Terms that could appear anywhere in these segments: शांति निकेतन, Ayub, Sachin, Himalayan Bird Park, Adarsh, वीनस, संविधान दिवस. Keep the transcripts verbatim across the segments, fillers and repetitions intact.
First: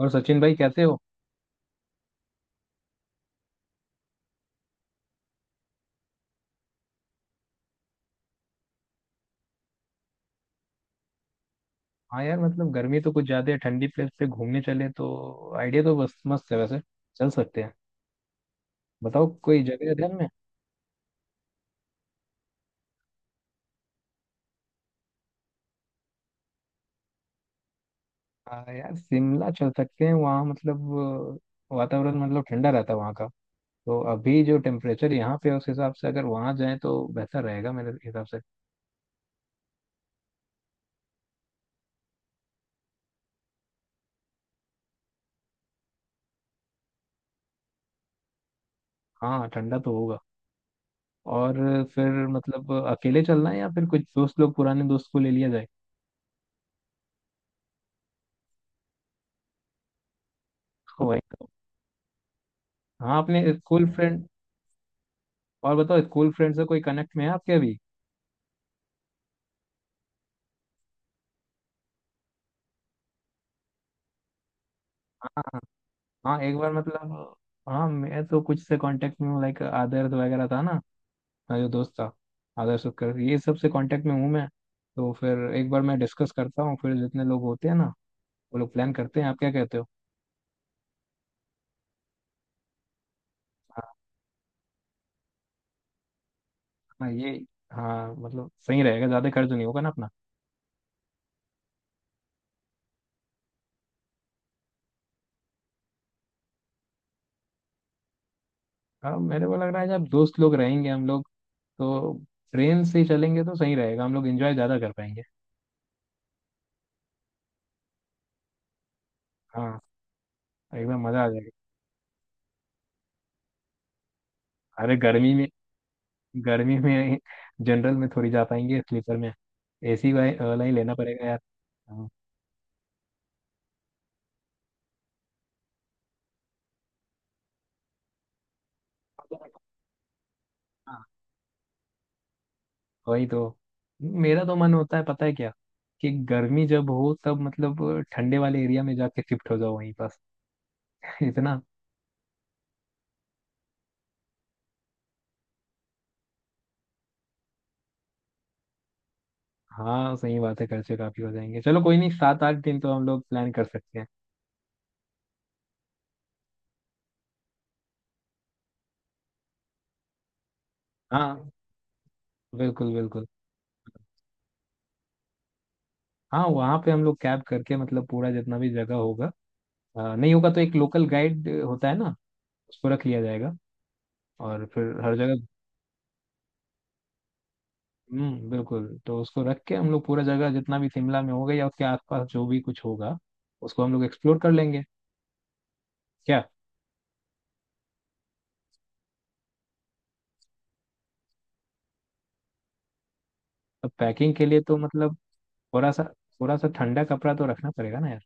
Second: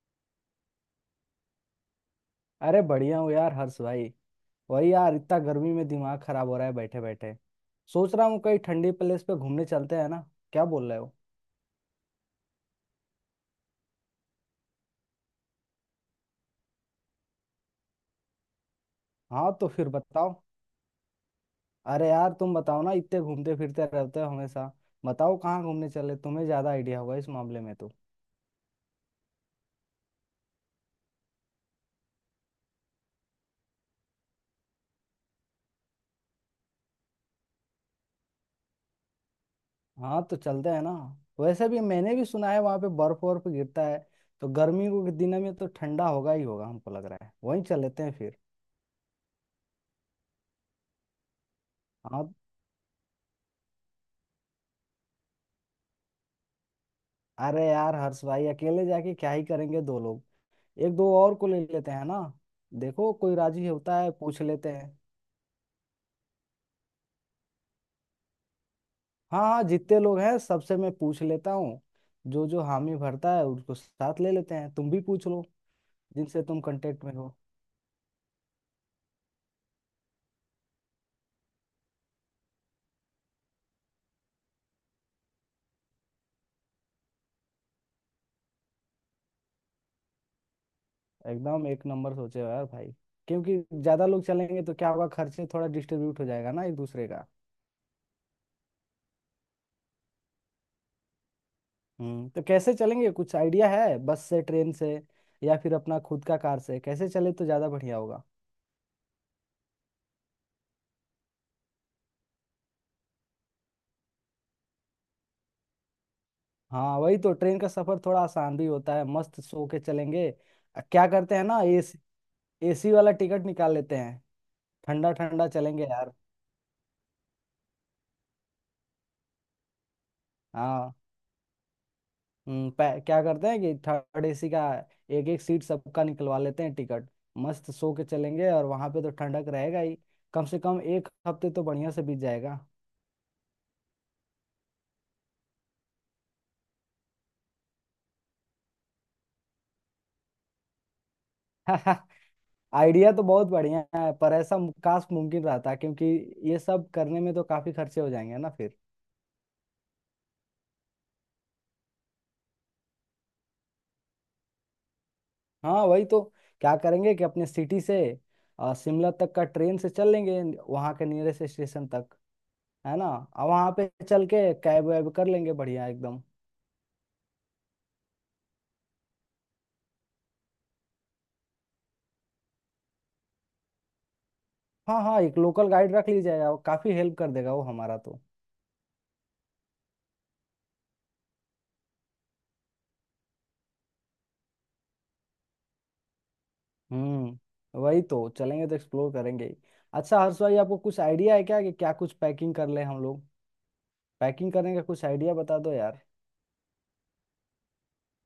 और सचिन भाई, कैसे हो? अरे बढ़िया हूँ यार हर्ष भाई। वही यार, इतना गर्मी में दिमाग खराब हो रहा है बैठे बैठे। सोच रहा हूँ कहीं ठंडी प्लेस पे घूमने चलते हैं ना, क्या बोल रहे हो? हाँ यार, मतलब गर्मी तो कुछ ज्यादा है। ठंडी प्लेस पे घूमने चले तो आइडिया तो बस मस्त है। वैसे चल सकते हैं। बताओ, हाँ कोई तो जगह फिर है ध्यान में? बताओ। अरे यार तुम बताओ ना, इतने घूमते फिरते रहते हो हमेशा। बताओ कहाँ घूमने चले, तुम्हें ज्यादा आइडिया होगा इस मामले में तो। हाँ यार, शिमला चल सकते हैं वहाँ। मतलब अ, वातावरण मतलब ठंडा रहता है वहाँ का। तो अभी जो टेम्परेचर यहाँ पे है, उस हिसाब से अगर वहाँ जाएं तो बेहतर रहेगा मेरे हिसाब से। हाँ तो चलते हैं ना। वैसे भी मैंने भी सुना है वहाँ पे बर्फ वर्फ गिरता है, तो गर्मी के दिनों में तो ठंडा होगा ही होगा। हमको लग रहा है वहीं चल लेते हैं फिर। हाँ, ठंडा तो होगा। और फिर हाँ, मतलब अकेले चलना है या फिर कुछ दोस्त लोग, पुराने दोस्त को ले लिया जाए। अरे यार हर्ष भाई, अकेले जाके क्या ही करेंगे दो लोग। एक दो वही और को तो। ले लेते हैं ना। देखो हाँ, कोई अपने राजी स्कूल होता है फ्रेंड। पूछ लेते हैं। और बताओ, स्कूल फ्रेंड से कोई कनेक्ट में है आपके अभी? हाँ हाँ जितने लोग हैं सबसे मैं पूछ लेता हूँ। जो जो हामी भरता है उसको साथ ले लेते हैं। तुम भी पूछ लो हाँ जिनसे एक तुम बार कांटेक्ट में हो। मतलब, हाँ मैं तो कुछ से कांटेक्ट में हूँ। लाइक आदर्श वगैरह था ना, मेरा जो दोस्त था। आदर्श, उपकर, ये सब से कांटेक्ट में हूँ मैं। तो फिर एक बार मैं डिस्कस करता हूँ, फिर जितने लोग होते हैं ना, वो लोग प्लान करते हैं। आप क्या कहते हो? एकदम एक नंबर सोचे हो यार भाई। क्योंकि हाँ। ज्यादा लोग चलेंगे तो क्या होगा, खर्चे थोड़ा डिस्ट्रीब्यूट हो जाएगा ना एक दूसरे हाँ, का। ये हाँ मतलब सही रहेगा, ज़्यादा खर्च नहीं होगा ना अपना। हम्म, तो कैसे चलेंगे, कुछ आइडिया है? बस से, ट्रेन से या फिर अपना खुद का कार से, कैसे चले तो ज्यादा बढ़िया होगा? हाँ मेरे को लग रहा है, जब दोस्त लोग रहेंगे हम लोग तो ट्रेन से ही चलेंगे तो सही रहेगा। हम लोग एंजॉय ज़्यादा कर पाएंगे। हाँ वही तो, ट्रेन का सफर थोड़ा आसान भी होता है, मस्त सो के हाँ, चलेंगे। अ, एकदम क्या मज़ा आ करते हैं जाएगा। ना, एसी, एसी वाला टिकट निकाल लेते हैं। अरे ठंडा गर्मी में! ठंडा चलेंगे यार। गर्मी में जनरल में थोड़ी जा पाएंगे, स्लीपर में। एसी वाला ही लेना हाँ। पड़ेगा यार। हाँ। हम्म, पै- क्या करते हैं कि थर्ड एसी का एक एक सीट सबका निकलवा लेते हैं टिकट। मस्त सो के चलेंगे और वहां पे तो ठंडक रहेगा ही। कम से कम हाँ, एक हफ्ते तो बढ़िया से बीत जाएगा। वही तो। मेरा तो मन होता है, पता है क्या, कि गर्मी जब हो तब मतलब ठंडे वाले एरिया में जाके शिफ्ट हो जाओ वहीं पास। इतना। आइडिया तो बहुत बढ़िया है, पर ऐसा मु- काश मुमकिन रहता, क्योंकि ये सब करने में तो काफी खर्चे हो जाएंगे ना फिर। हाँ सही बात है, खर्चे काफी हो जाएंगे। चलो कोई नहीं, सात आठ दिन तो हम लोग प्लान कर सकते हैं। हाँ वही तो। क्या करेंगे कि अपने सिटी से अ, शिमला तक का ट्रेन से चल लेंगे, वहाँ के नियरेस्ट हाँ, स्टेशन तक। बिल्कुल है ना, बिल्कुल। और वहाँ पे चल के कैब वैब कर लेंगे बढ़िया एकदम। हाँ वहाँ पे हम लोग कैब करके, मतलब पूरा जितना भी जगह होगा, अ, नहीं होगा तो एक लोकल गाइड होता है ना, उसको रख लिया जाएगा। और फिर हाँ हर हाँ एक जगह। लोकल गाइड रख लीजिए यार, काफी हेल्प कर देगा वो हमारा तो। हम्म, बिल्कुल। तो उसको रख के हम लोग पूरा जगह, जितना भी शिमला में होगा या उसके आसपास जो भी कुछ होगा, उसको हम लोग एक्सप्लोर कर लेंगे। क्या? हम्म वही तो, चलेंगे तो एक्सप्लोर करेंगे ही। अच्छा हर्ष भाई, आपको कुछ आइडिया है क्या कि क्या कुछ पैकिंग कर ले हम लोग? अब पैकिंग के पैकिंग लिए करने तो का कुछ मतलब आइडिया बता दो थोड़ा यार। सा, थोड़ा सा ठंडा कपड़ा तो रखना पड़ेगा ना यार।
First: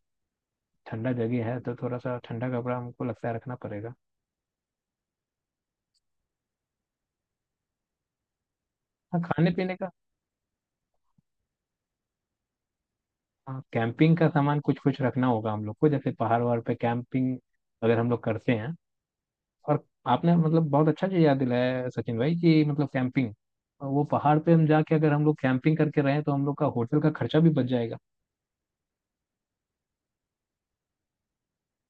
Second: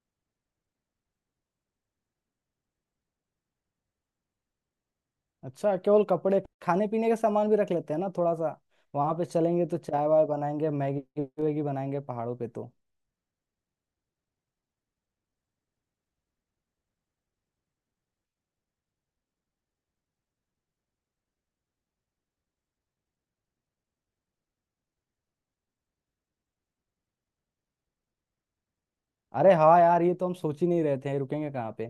ठंडा जगह है तो थोड़ा सा ठंडा कपड़ा हमको लगता है रखना पड़ेगा। अच्छा, केवल कपड़े, खाने पीने का सामान भी रख लेते हैं ना थोड़ा सा। वहां हाँ, पे खाने चलेंगे पीने तो का। चाय वाय बनाएंगे, मैगी वैगी बनाएंगे पहाड़ों पे तो। हाँ, कैंपिंग का सामान कुछ कुछ रखना होगा हम लोग को। जैसे पहाड़ वहाड़ पे कैंपिंग अगर हम लोग करते हैं। और आपने मतलब बहुत अच्छा चीज़ याद दिलाया है सचिन भाई, कि मतलब कैंपिंग, वो पहाड़ पे हम जाके अगर हम लोग कैंपिंग करके रहे तो हम लोग का होटल का खर्चा भी बच जाएगा। अरे हाँ यार ये तो हम सोच ही नहीं रहे थे रुकेंगे कहाँ पे।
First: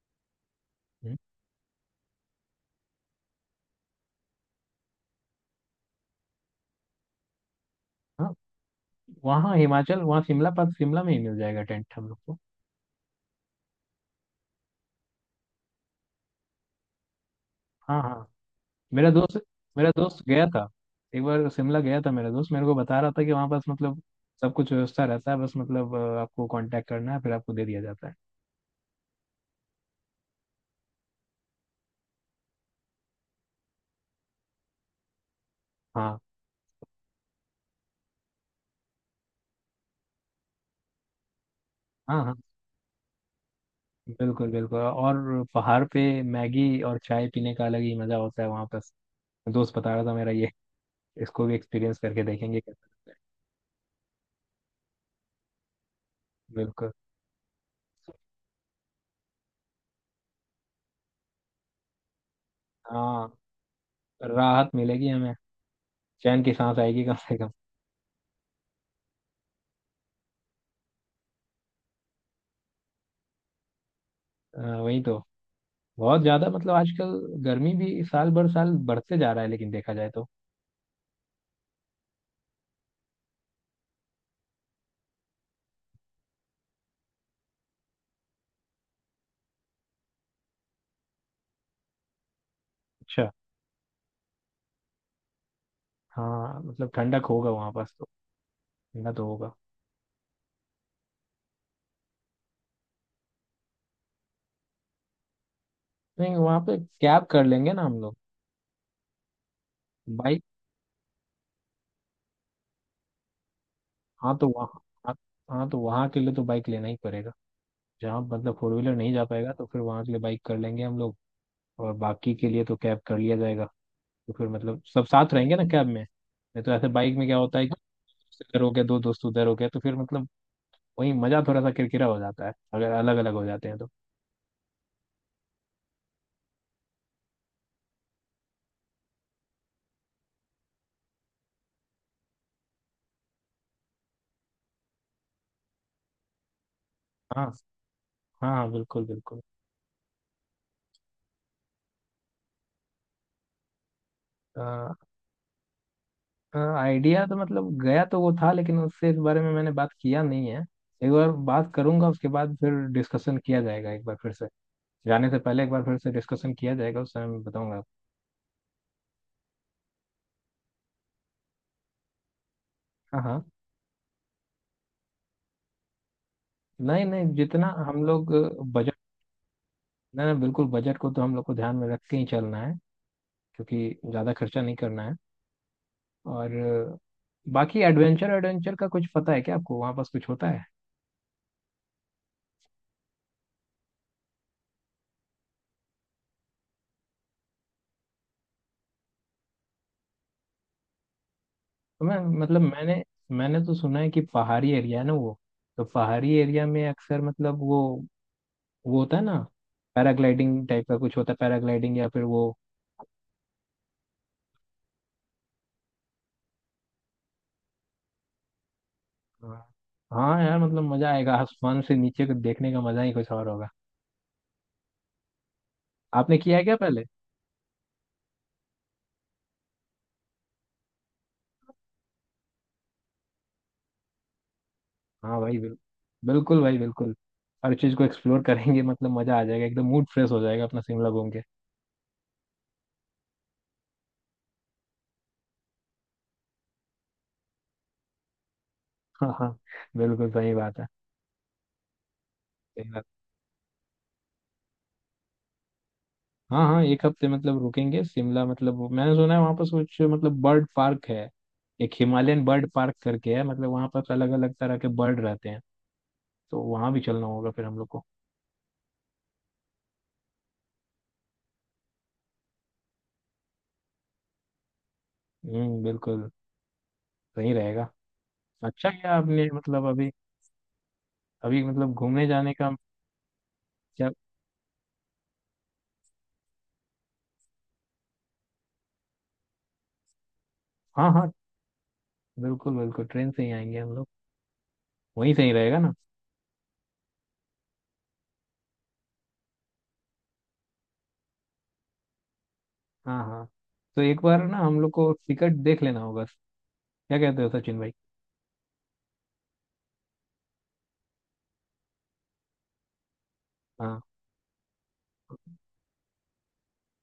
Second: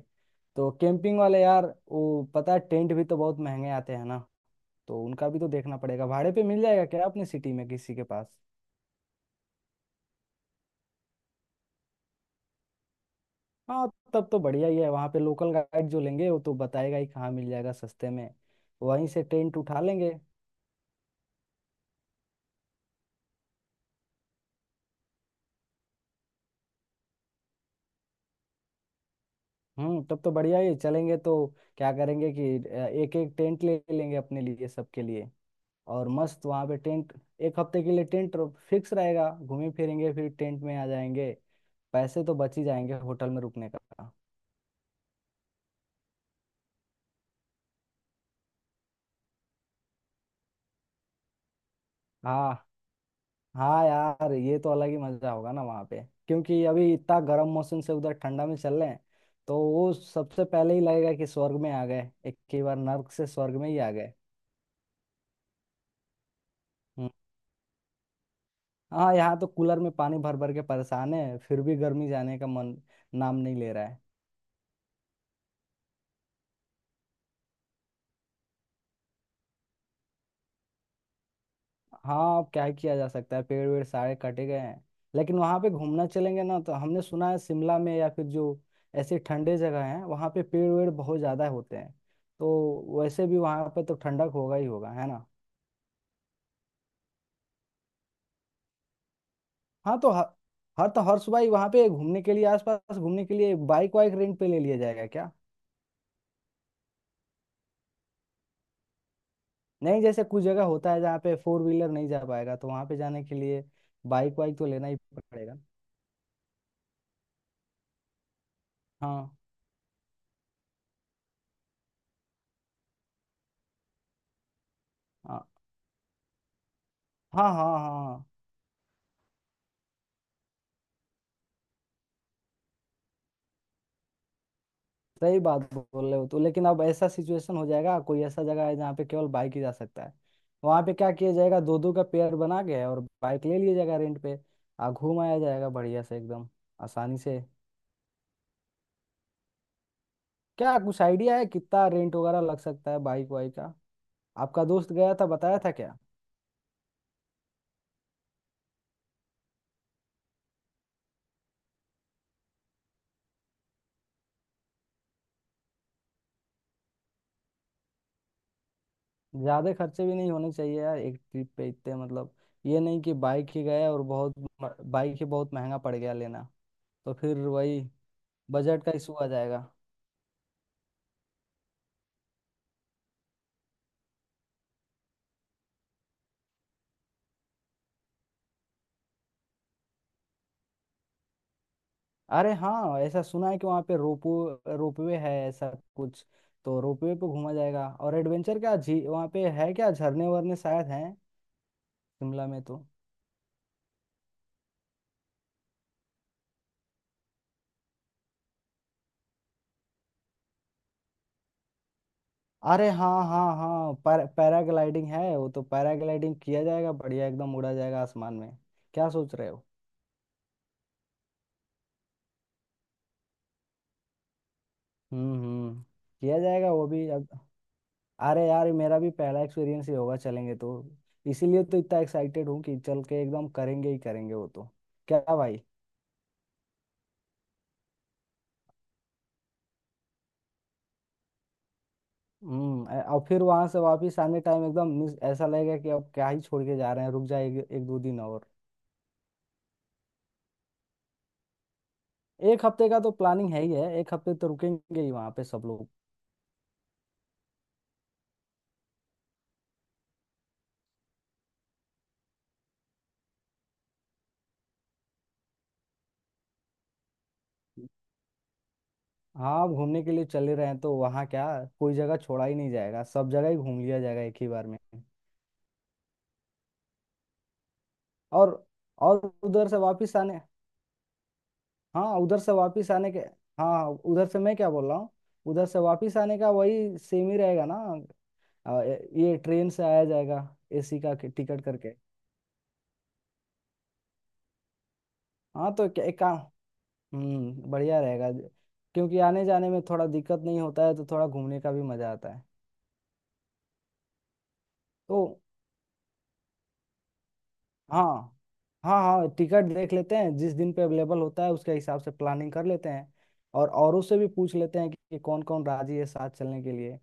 तो हम्म। कैंपिंग वाले यार, वो, पता है टेंट भी तो बहुत महंगे आते हैं ना। तो उनका भी तो देखना पड़ेगा, भाड़े पे मिल जाएगा क्या अपनी सिटी में किसी के पास। हाँ वहाँ हिमाचल, वहाँ शिमला पास, शिमला में ही मिल जाएगा टेंट हम लोग को। हाँ, तब तो बढ़िया ही है, वहाँ पे लोकल गाइड जो लेंगे वो तो बताएगा ही कहाँ मिल जाएगा हाँ सस्ते हाँ। में। वहीं मेरा से दोस्त टेंट उठा मेरा लेंगे। दोस्त गया था। एक बार शिमला गया था मेरा दोस्त, मेरे को बता रहा था कि वहाँ पास मतलब सब कुछ व्यवस्था रहता है। बस मतलब अ, आपको कांटेक्ट करना है फिर आपको दे दिया जाता है। हम्म, तब तो बढ़िया ही है। चलेंगे तो क्या करेंगे कि एक एक टेंट ले लेंगे अपने लिए, सबके लिए। और हाँ मस्त वहाँ पे टेंट, एक हफ्ते के लिए टेंट फिक्स रहेगा, घूमे फिरेंगे फिर टेंट में आ जाएंगे। हाँ पैसे हाँ, तो बच ही जाएंगे होटल में रुकने का। बिल्कुल बिल्कुल। और पहाड़ पे मैगी और चाय पीने का अलग ही मजा होता है वहाँ पास। दोस्त बता रहा था मेरा ये। इसको भी एक्सपीरियंस करके हाँ, देखेंगे कैसा लगता है। हाँ यार ये तो अलग ही मजा होगा ना वहाँ पे, क्योंकि बिल्कुल। अभी इतना गर्म मौसम से उधर ठंडा में चल रहे हैं। तो वो सबसे पहले ही लगेगा कि स्वर्ग में आ गए, एक ही बार नर्क से हाँ, स्वर्ग में ही आ गए। राहत मिलेगी हमें। चैन की सांस आएगी कम से कम। हाँ यहाँ तो कूलर में पानी भर भर के परेशान है, फिर भी गर्मी जाने का मन नाम नहीं ले रहा है। अ, वही तो। बहुत ज्यादा मतलब आजकल गर्मी भी साल भर साल बढ़ते जा रहा है, लेकिन देखा जाए तो। हाँ अब क्या ही किया जा सकता है, पेड़ वेड़ सारे कटे गए हैं। लेकिन वहाँ पे घूमना चलेंगे ना तो, हमने सुना है शिमला में या फिर जो ऐसे ठंडे जगह हैं वहाँ पे पेड़ वेड़ बहुत ज़्यादा होते हैं। तो वैसे अच्छा। भी वहाँ पे तो ठंडक होगा ही होगा, है ना। हाँ मतलब ठंडक होगा वहाँ पास तो। ठंडा तो होगा। हाँ तो हर हर तो हर सुबह ही वहाँ पे घूमने के लिए, आसपास घूमने के लिए बाइक वाइक रेंट पे ले लिया जाएगा क्या? नहीं, वहाँ पे कैब कर लेंगे ना हम लोग। नहीं जैसे बाइक। कुछ जगह होता है जहाँ पे फोर व्हीलर नहीं जा पाएगा, तो वहाँ पे जाने के लिए हाँ बाइक तो वाइक तो वहाँ। लेना ही हाँ। पड़ेगा। हाँ, तो वहाँ के लिए तो बाइक लेना ही पड़ेगा। जहाँ मतलब फोर व्हीलर नहीं जा हाँ पाएगा तो फिर वहाँ के लिए बाइक कर लेंगे हम लोग। और बाकी के लिए तो कैब कर लिया जाएगा। तो फिर मतलब सब साथ हाँ रहेंगे ना कैब में। नहीं तो ऐसे बाइक में क्या हाँ। होता है कि हाँ हाँ दोस्त इधर हो गया, दो दोस्त उधर हो गया, तो फिर मतलब वही मजा थोड़ा सा किरकिरा हो जाता है अगर अलग अलग हो जाते हैं तो। सही बात बोल रहे हो तो, लेकिन अब ऐसा सिचुएशन हो जाएगा, कोई ऐसा जगह है जहाँ पे केवल बाइक ही जा सकता है। वहाँ पे क्या किया जाएगा, दो दो का पेयर बना के और बाइक ले लिया जाएगा रेंट पे, आ घूम आया जाएगा बढ़िया से एकदम, आसानी से। हाँ हाँ हाँ, बिल्कुल बिल्कुल। क्या कुछ आइडिया है कितना रेंट वगैरह लग सकता है बाइक वाइक का? आपका दोस्त गया था, बताया था क्या? आइडिया तो मतलब, गया तो वो था, लेकिन उससे इस बारे में मैंने बात किया नहीं है। एक बार बात करूंगा, उसके बाद फिर डिस्कशन किया जाएगा एक बार फिर से। जाने से पहले एक बार फिर से डिस्कशन किया जाएगा, उस समय मैं बताऊंगा आपको। ज्यादा खर्चे भी नहीं होने चाहिए यार एक ट्रिप पे, इतने मतलब, ये नहीं कि हाँ हाँ। बाइक ही गए और बहुत, बाइक ही बहुत महंगा पड़ गया लेना। नहीं तो नहीं, फिर जितना वही हम लोग। बजट का बजट। इशू आ जाएगा। नहीं नहीं, बिल्कुल बजट को तो हम लोग को ध्यान में रख के ही चलना है, क्योंकि ज़्यादा खर्चा नहीं करना है। और अ, बाकी एडवेंचर एडवेंचर का कुछ पता है क्या आपको? वहाँ पास कुछ होता है? अरे हाँ ऐसा सुना है कि वहाँ पे रोपो रोपवे है ऐसा कुछ। तो रोपवे पे घूमा जाएगा। और एडवेंचर क्या झी वहाँ पे है क्या, झरने वरने शायद हैं तो मैं शिमला मतलब में तो। मैंने, मैंने तो सुना है कि पहाड़ी एरिया है ना वो, तो पहाड़ी एरिया में अक्सर मतलब वो वो होता है ना, पैराग्लाइडिंग टाइप का कुछ होता है। पैराग्लाइडिंग या फिर वो। अरे हाँ हाँ हाँ पैरा पैराग्लाइडिंग है, वो तो पैराग्लाइडिंग किया जाएगा बढ़िया एकदम, उड़ा जाएगा आसमान में। क्या सोच रहे हाँ। हो? हाँ यार, मतलब मजा आएगा। आसमान से नीचे को देखने का मजा ही कुछ और होगा। हम्म हम्म। आपने किया किया है जाएगा क्या वो पहले? भी अब। अरे यार मेरा भी पहला एक्सपीरियंस ही होगा चलेंगे तो। इसीलिए तो इतना एक्साइटेड हूँ कि चल के एकदम करेंगे ही करेंगे वो तो। क्या हाँ भाई भाई। बिल्कुल, बिल्कुल भाई बिल्कुल। हर चीज को एक्सप्लोर करेंगे, मतलब मजा आ जाएगा एकदम। मूड फ्रेश हो जाएगा अपना शिमला घूम के। हम्म। अ- और फिर वहां से वापिस आने टाइम एकदम मिस ऐसा लगेगा कि अब क्या ही छोड़ के जा रहे हैं, रुक जाए एक, एक दो दिन और। हाँ हाँ, बिल्कुल सही बात है। एक सही हफ्ते का बात तो है। प्लानिंग है ही है, एक हफ्ते तो रुकेंगे ही वहां पे सब लोग। हाँ हाँ, एक हफ्ते मतलब रुकेंगे शिमला। मतलब वो- मैंने सुना है वहाँ पर कुछ मतलब बर्ड पार्क है, एक हिमालयन बर्ड पार्क करके है। मतलब वहाँ पर अलग अलग तरह के बर्ड रहते हैं तो वहाँ भी चलना होगा फिर हम लोग को। हाँ घूमने के लिए चले रहे हैं तो वहाँ क्या, कोई जगह छोड़ा ही नहीं जाएगा, सब जगह ही घूम लिया जाएगा एक ही बार में। हम्म, बिल्कुल। सही रहेगा। और अच्छा, क्या और आपने उधर से मतलब अभी, वापिस आने, अभी मतलब हाँ घूमने उधर जाने से का? वापस आने के, हाँ क्या? उधर से मैं क्या बोल रहा हूँ, उधर से वापस आने का वही सेम ही रहेगा ना। आ, ए- ये ट्रेन से आया जाएगा, एसी हाँ का हाँ, टिकट करके। बिल्कुल बिल्कुल, ट्रेन से ही आएंगे हम लोग। वहीं से ही हाँ रहेगा तो ना। क्या- एक काम, हम्म बढ़िया रहेगा, क्योंकि आने जाने में थोड़ा दिक्कत नहीं होता है तो थोड़ा घूमने का भी मजा आता है। हाँ हाँ। तो एक बार ना हम लोग को तो टिकट देख लेना होगा। क्या कहते हो सचिन भाई? हाँ। हाँ हाँ टिकट देख लेते हैं जिस दिन पे अवेलेबल होता है उसके हिसाब से प्लानिंग कर लेते हैं। और औरों हाँ से भी पूछ लेते हैं कि कौन कौन राजी है साथ चलने के लिए।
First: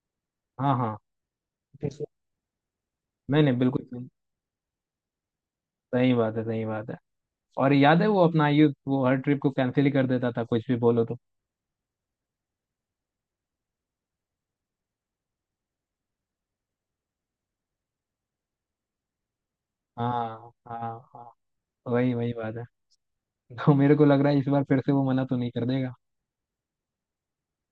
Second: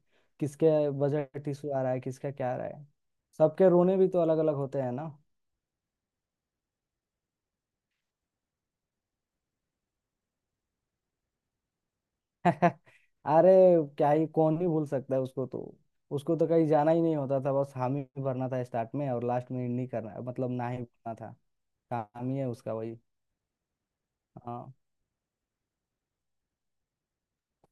हाँ किसके हाँ। बजट इशू आ रहा है, किसका क्या आ रहा है। नहीं नहीं सबके बिल्कुल। रोने भी तो अलग अलग होते हैं ना। सही बात है, सही बात है। और याद है वो अपना आयुब, वो हर ट्रिप को कैंसिल ही कर देता था कुछ भी बोलो तो? अरे, क्या ही, कौन ही भूल सकता है उसको तो। उसको तो कहीं जाना ही नहीं होता था, बस हामी ही भरना था स्टार्ट में और लास्ट में नहीं करना हाँ मतलब ना ही हाँ भरना हाँ, था। वही काम वही ही है बात है। उसका वही। तो मेरे को लग रहा है इस बार हाँ। फिर से वो मना तो नहीं कर देगा।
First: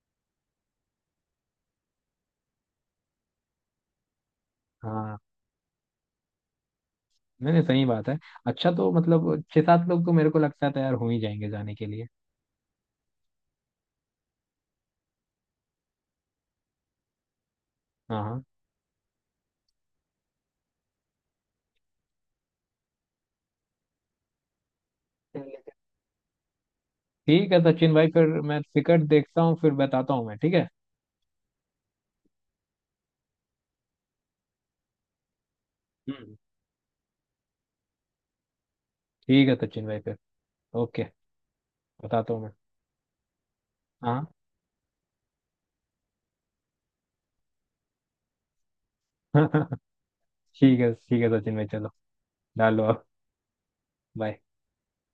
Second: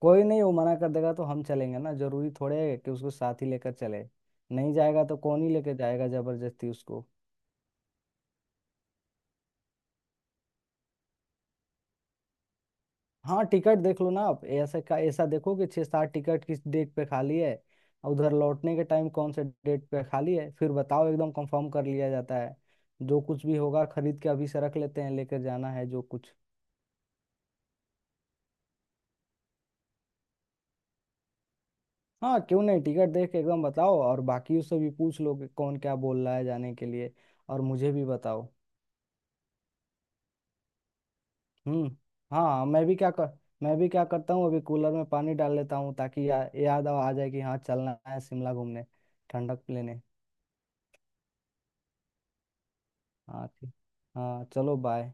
कोई नहीं, वो मना कर देगा तो हम चलेंगे ना, जरूरी थोड़े है कि उसको साथ ही लेकर चले। नहीं जाएगा हाँ। तो कौन ही लेकर जाएगा जबरदस्ती उसको। नहीं नहीं सही बात है। अच्छा, तो मतलब छह सात लोग तो मेरे को लगता है तैयार हो ही जाएंगे जाने के लिए। हाँ टिकट देख लो ना आप, ऐसा का ऐसा देखो कि छः सात टिकट किस डेट पे खाली है और हाँ उधर हाँ। लौटने के टाइम कौन से डेट पे खाली है, फिर बताओ, एकदम कंफर्म कर लिया जाता है। जो कुछ भी होगा खरीद के अभी से रख लेते हैं, लेकर जाना है जो कुछ। ठीक है सचिन भाई, फिर मैं टिकट देखता हूँ फिर बताता हूँ मैं, ठीक है? हाँ क्यों नहीं, टिकट देख के एकदम बताओ, और बाकियों से भी पूछ लो कि कौन क्या बोल हम्म, रहा है जाने के लिए। और मुझे भी बताओ। ठीक है सचिन भाई फिर। ओके, हम्म। बताता हूँ मैं। हाँ मैं भी क्या कर मैं भी क्या हाँ। करता हूँ अभी कूलर में पानी डाल लेता हूँ ताकि या, याद आ जाए कि हाँ चलना है शिमला घूमने, ठंडक लेने। ठीक है ठीक है सचिन भाई, चलो डालो अब। हाँ ठीक। Bye. हाँ चलो बाय।